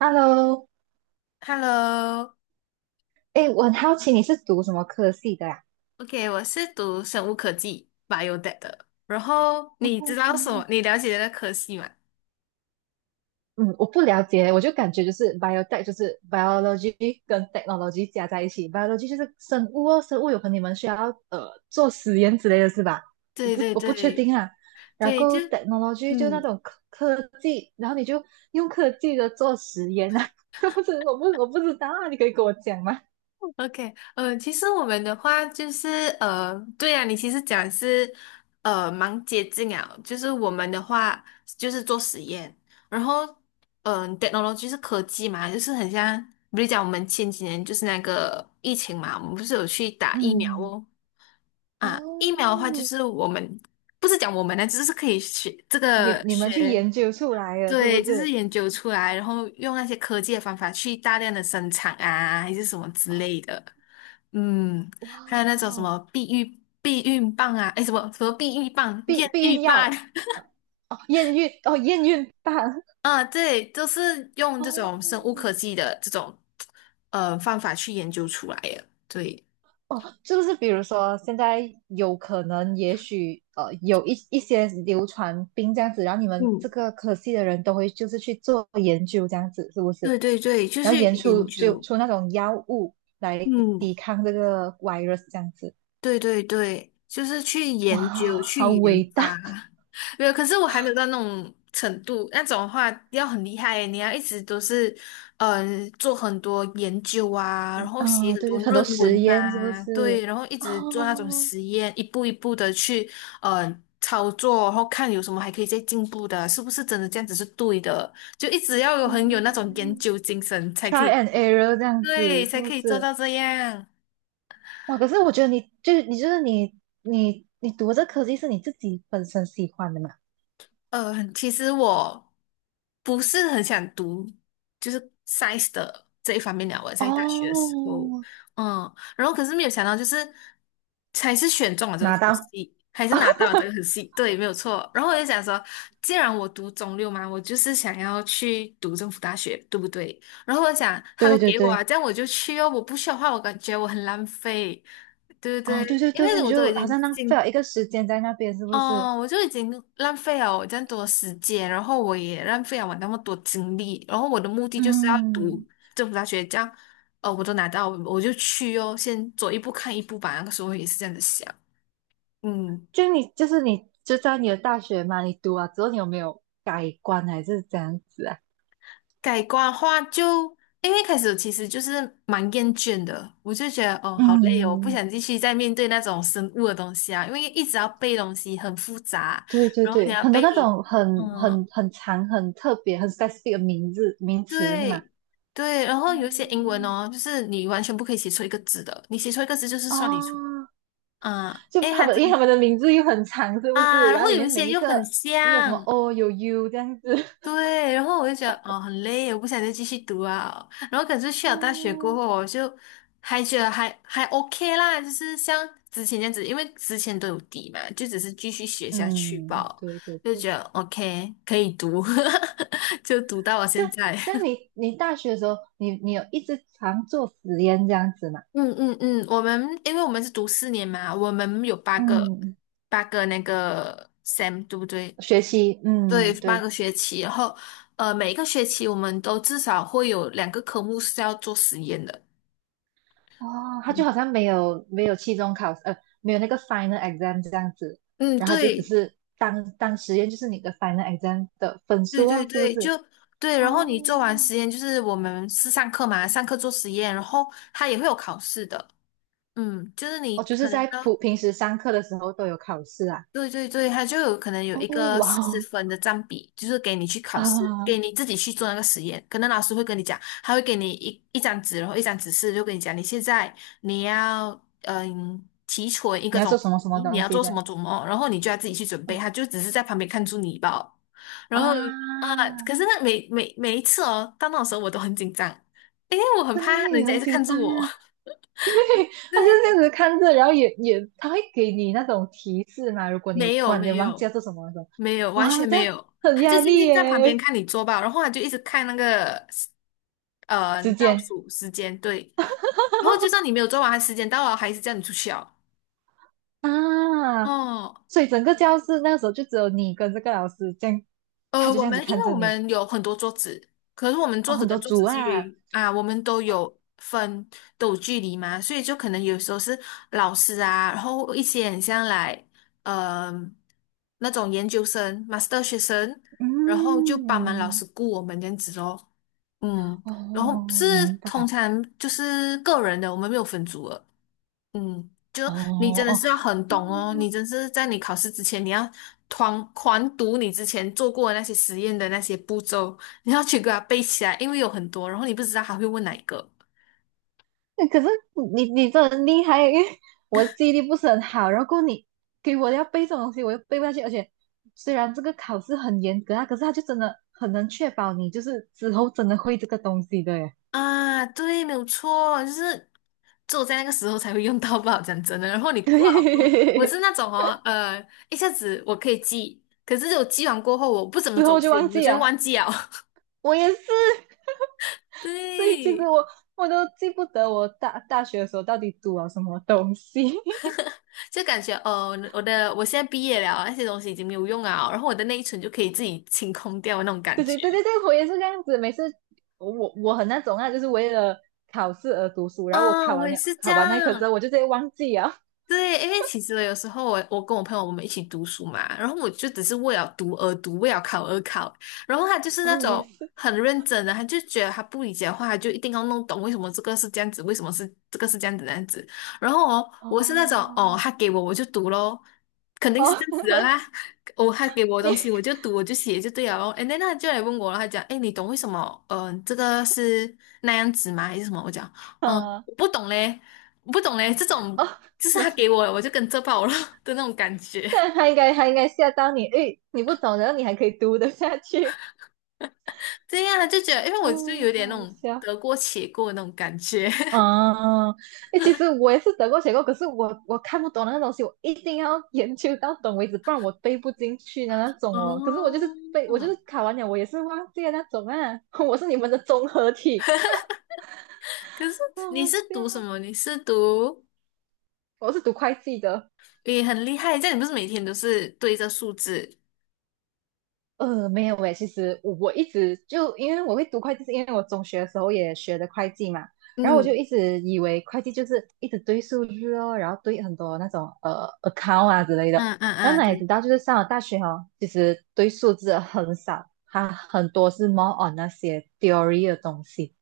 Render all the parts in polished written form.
Hello，Hello，OK，哎，我很好奇你是读什么科系的呀？我是读生物科技 Biotech 的。然后你知道什么？嗯，你了解的科系吗？嗯我不了解，我就感觉就是 biotech 就是 biology 跟 technology 加在一起，biology 就是生物哦，生物有可能你们需要做实验之类的是吧？我对不对我不确对定啊。然对，就后 technology 就那嗯种科技，然后你就用科技的做实验啊，是不是？我不知道啊，你可以跟我讲吗？，OK，其实我们的话就是对啊，你其实讲是蛮接治疗，就是我们的话就是做实验，然后，technology 是科技嘛，就是很像，比如讲我们前几年就是那个疫情嘛，我们不是有去打疫苗嗯，哦。啊，疫苗的哦，话就是我们不是讲我们呢，就是可以学这你个你们去学，研究出来了是不对，就是是？研究出来，然后用那些科技的方法去大量的生产啊，还是什么之哦，类的。嗯，哇还有那种什哦，么避孕棒啊，诶，什么避孕棒、验避避孕孕棒，药，呃哦，验孕哦，验孕棒啊，对，都是用哦，这种生物科技的这种方法去研究出来的。对，是不是？比如说现在有可能，也许有一些流传病这样子，然后你们这嗯，个科系的人都会就是去做研究这样子，是不是？对对对，就然后是研研出就究。出那种药物来嗯，抵抗这个 virus 这样子，对对对，就是去研究、哇，好去研伟发。大 没有，可是我还没有到那种程度，那种的话要很厉害耶你要一直都是，做很多研究啊，然后写啊、很对多对，很多论实文验是不啊，是？对，然后一直做那种哦，实验，一步一步的去，操作，然后看有什么还可以再进步的啊，是不是真的这样子是对的？就一直要很有那种研嗯究精神，才可，try 以，and error 这样子对，是才不可以做是？到这样。哇，可是我觉得你读这科技是你自己本身喜欢的嘛？其实我不是很想读，就是 science 的这一方面了。我在大学的时候，哦，嗯，然后可是没有想到，就是还是选中了这个拿科到，系，还是拿 到了这个科系，对，没有错。然后我就想说，既然我读中六嘛，我就是想要去读政府大学，对不对？然后我想，他都对对给我啊，对，这样我就去哦。我不去的话，我感觉我很浪费，对不对？哦对对因对，为你我都已就好经像浪费进了一个时间在那边，是不是？哦，我就已经浪费了我这样多的时间，然后我也浪费了我那么多精力，然后我的目的就是要读嗯，政府大学，这样，哦，我都拿到，我就去哦，先走一步看一步吧。那个时候也是这样子想，嗯，就你就是你就在你的大学嘛，你读啊之后你有没有改观还是这样子啊？改观的话就，因为一开始其实就是蛮厌倦的，我就觉得哦，好累哦，我不嗯，想继续再面对那种生物的东西啊，因为一直要背东西很复杂，对对然后你对，要很多背那你。种很嗯，很很长、很特别、很 specific 的名字名词是吗？对对，然后有一些英文嗯哦，就是你完全不可以写错一个字的，你写错一个字就是算你错哦，啊。就诶，他还们，真因为他们的名字又很长，是不啊，是？然然后后里有一面每些一又个很又有什么 像，O 有 U 这样子。对，然后我就觉得哦很累，我不想再继续读啊。然后可是去了大学过嗯，后，我就还觉得还 OK 啦，就是像之前这样子，因为之前都有底嘛，就只是继续学下去吧，嗯，对对就对，觉得 OK 可以读，就读到了现这在。这样你你大学的时候，你你有一直常做实验这样子吗？嗯嗯嗯，我们因为我们是读4年嘛，我们有八个嗯，八个那个 sem，对不对？学习，嗯，对，八对，个学期，然后每一个学期我们都至少会有2个科目是要做实验的。哦，他就嗯好像没有没有期中考试，没有那个 final exam 这样子，嗯，然后他就只对，是当实验，就是你的 final exam 的分对数对哦，是不对，就是？对。哦，然后你做完实验，就是我们是上课嘛，上课做实验，然后它也会有考试的。嗯，就是你哦，就是可能在普到平时上课的时候都有考试啊。对对对，他就有可能有一哦，个哇四哦十分的占比，就是给你去考试，啊，给你自己去做那个实验。可能老师会跟你讲，他会给你一张纸，然后一张指示，就跟你讲，你现在你要提纯一你个要种，做什么什么西，你东要西做什的？么做什么，然后你就要自己去准备。嗯他就只是在旁边看住你吧。然后啊，啊、可是那每一次哦，到那种时候我都很紧张，因为我很怕人对，家一很直紧看张住我。啊。他就是这对。样子看着，然后也也他会给你那种提示嘛。如果你没突有然间没忘记要有做什么的时候，没有，完哇，全这没样有，很他就压静力静在旁边耶。看你做吧，然后他就一直看那个时倒间数时间，对，然后就算你没有做完，他时间到了，还是叫你出去哦。啊，哦，所以整个教室那时候就只有你跟这个老师这样，他就我这样子们因看为着我你。们有很多桌子，可是我们哦，桌子很跟多桌组子距啊，离啊，我们都有距离嘛，所以就可能有时候是老师啊，然后一些很像来呃那种研究生、master 学生，然后就帮忙老嗯，师顾我们这样子哦，嗯，然后是哦，明通白。常就是个人的，我们没有分组的。就哦你真的哦，是要很懂哦，你真是在你考试之前，你要团狂读你之前做过的那些实验的那些步骤，你要去给它背起来，因为有很多，然后你不知道他会问哪一个嗯可是你你真的很厉害，因为我记忆力不是很好，然后过后你给我要背这种东西，我又背不下去，而且虽然这个考试很严格啊，可是他就真的很能确保你就是之后真的会这个东西的耶。啊。对，没有错，就是只有在那个时候才会用到不吧，讲真的。然后你 过好过，我对，是那种哦，一下子我可以记，可是我记完过后我不怎么之走后就忘心，我记就会啊，忘记了。我也是，对，其实对。我我都记不得我大学的时候到底读了什么东西。就感觉哦，我现在毕业了，那些东西已经没有用啊，然后我的内存就可以自己清空掉那种感对对觉。对对对，我也是这样子。每次我我很那种啊，就是为了考试而读书，然后我啊，考我完也了是这考完那一科之样。后，我就直接忘记啊。对，因为其实有时候我跟我朋友我们一起读书嘛，然后我就只是为了读而读，为了考而考，然后他就是那哦，我也种是。很认真的，他就觉得他不理解的话，他就一定要弄懂为什么这个是这样子，为什么是这个是这样子那样子。然后哦，我是那种哦，哦他给我我就读咯，肯定是哦，这样子的啦。哦，他给我 的你东西我就读我就写就对了咯。And then 他就来问我了，他讲，哎，你懂为什么？嗯、这个是那样子吗？还是什么？我讲，嗯，啊我不懂嘞。我不懂嘞，这种哦，就是那他给我了我就跟着跑了的那种感觉。但他应该他应该吓到你，诶，你不懂，然后你还可以读得下去，对呀，他就觉得，因为 我就嗯，有点那好种笑。得过且过的那种感觉。哦，哎，其实我也是得过且过，可是我我看不懂的那个东西，我一定要 研究到懂为止，不然我背不进去的那种哦。可是我就是背，我就哦，是考完了，我也是忘记了那种啊。我是你们的综合体，可是你 是对读什啊，么？你是读我是读会计的。也很厉害，这样你不是每天都是对着数字？没有诶，其实我我一直就因为我会读会计，是因为我中学的时候也学的会计嘛，然后我就一嗯直以为会计就是一直对数字哦，然后对很多那种account 啊之类的，嗯嗯然后嗯，哪里对。知道就是上了大学哦，其实对数字很少，它很多是 more on 那些 theory 的东西，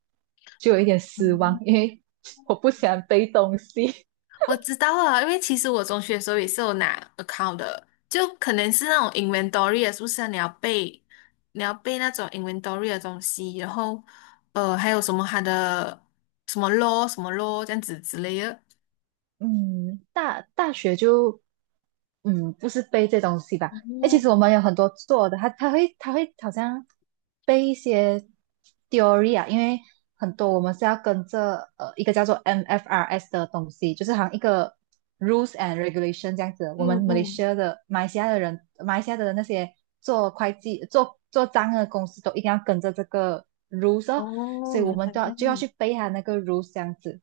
就有一点失望，因为 我不喜欢背东西。我知道啊，因为其实我中学的时候也是有拿 account 的，就可能是那种 inventory 的，是不是啊？你要背那种 inventory 的东西，然后还有什么它的什么 law 什么 law 这样子之类的。嗯，大学就嗯，不是背这东西吧？哎，其哦，实我们有很多做的，他会好像背一些 theory 啊，因为很多我们是要跟着一个叫做 MFRS 的东西，就是好像一个 rules and regulation 这样子。我嗯们 嗯，Malaysia 的马来西亚的人，马来西亚的那些做会计、做账的公司都一定要跟着这个 rules 哦，所哦，以我原们来都要就要去背它那个 rules 这样子。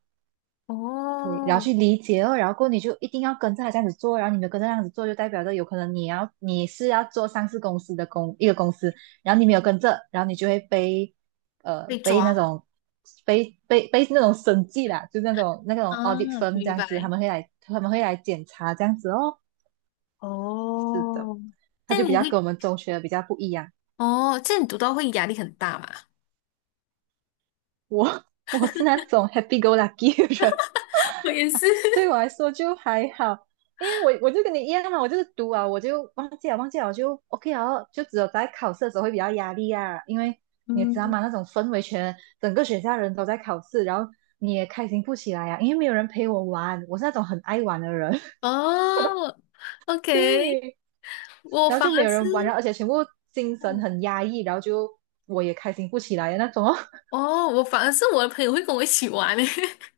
对，然后哦，去理解哦，然后过后你就一定要跟着他这样子做，然后你没有跟着这样子做，就代表着有可能你要你是要做上市公司的一个公司，然后你没有跟着，然后你就会被被被那抓种被那种审计啦，就那种 啊，audit firm 这明样子，他白。们会来他们会来检查这样子哦。是的，哦，他这就样比你较跟会，我们中学的比较不一样，哦，这样你读到会压力很大嘛？我 我是那种 happy go lucky 的人。我也是。对 我来说就还好，因为我我就跟你一样嘛，我就是读啊，我就忘记了忘记了我就 OK 啊，就只有在考试的时候会比较压力啊，因为你也知道嗯。吗？那种氛围整个学校人都在考试，然后你也开心不起来啊，因为没有人陪我玩，我是那种很爱玩的人，哦 ，OK，对，我然后反就没而有是，人玩，然后而且全部精神很压抑，然后就我也开心不起来的那种哦，哦，我反而是我的朋友会跟我一起玩诶。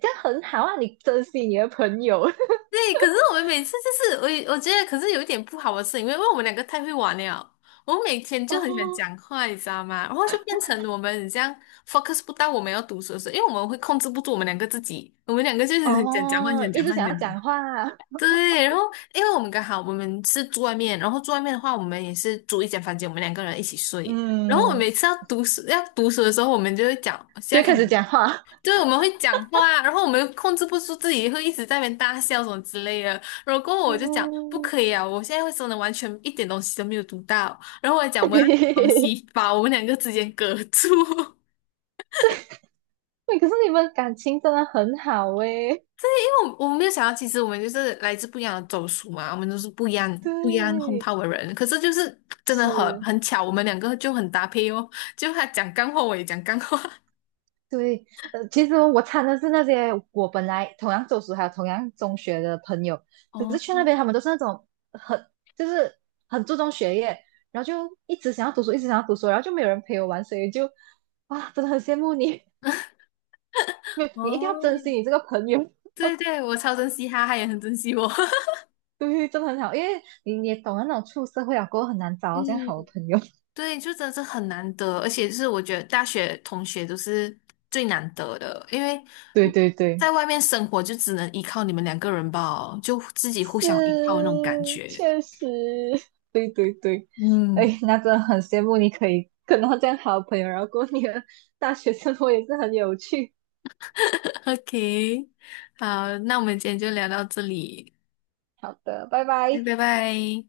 这样很好啊，你珍惜你的朋友 对，可是我们每次就是我觉得，可是有一点不好的是，因为我们两个太会玩了，我们每天就很喜欢哦讲话，你知道吗？然后就变成我们这样 focus 不到我们要读书的时候，因为我们会控制不住我们两个自己，我们两个就是很想讲话，很哦，想一讲直话，很想要想讲讲话话。啊，对，然后因为我们刚好我们是住外面，然后住外面的话，我们也是租一间房间，我们两个人一起 睡。然后我们嗯。每次要读书的时候，我们就会讲，现就在开肯始定讲话。对，我们会讲话，然后我们又控制不住自己，会一直在那边大笑什么之类的。然后过后我就讲不哦，可以啊，我现在会真的完全一点东西都没有读到。然后我还讲 我要拿东对，西把我们两个之间隔住。可是你们感情真的很好诶。我们没有想到，其实我们就是来自不一样的走属嘛，我们都是不一样不一样轰对，炮的人。可是就是真的很是，很巧，我们两个就很搭配哦。就他讲干货，我也讲干货。对，其实我参的是那些我本来同样州属还有同样中学的朋友，可是哦去那边他们都是那种很就是很注重学业，然后就一直想要读书，一直想要读书，然后就没有人陪我玩，所以就哇，真的很羡慕你，没有你一定要珍哦，惜你这个朋友，对对，我超珍惜他，他也很珍惜我。对，真的很好，因为你你也懂得那种出社会啊，过后很难 找到这样好的嗯，朋友。对，就真的是很难得，而且是我觉得大学同学都是最难得的，因为对对对，在外面生活就只能依靠你们两个人吧，就自己互相依靠是，的那种感觉。确实，对对对，嗯。哎，那真的很羡慕你可以跟到这样好的朋友，然后过你的大学生活也是很有趣。OK，好，那我们今天就聊到这里，好的，拜拜。拜拜。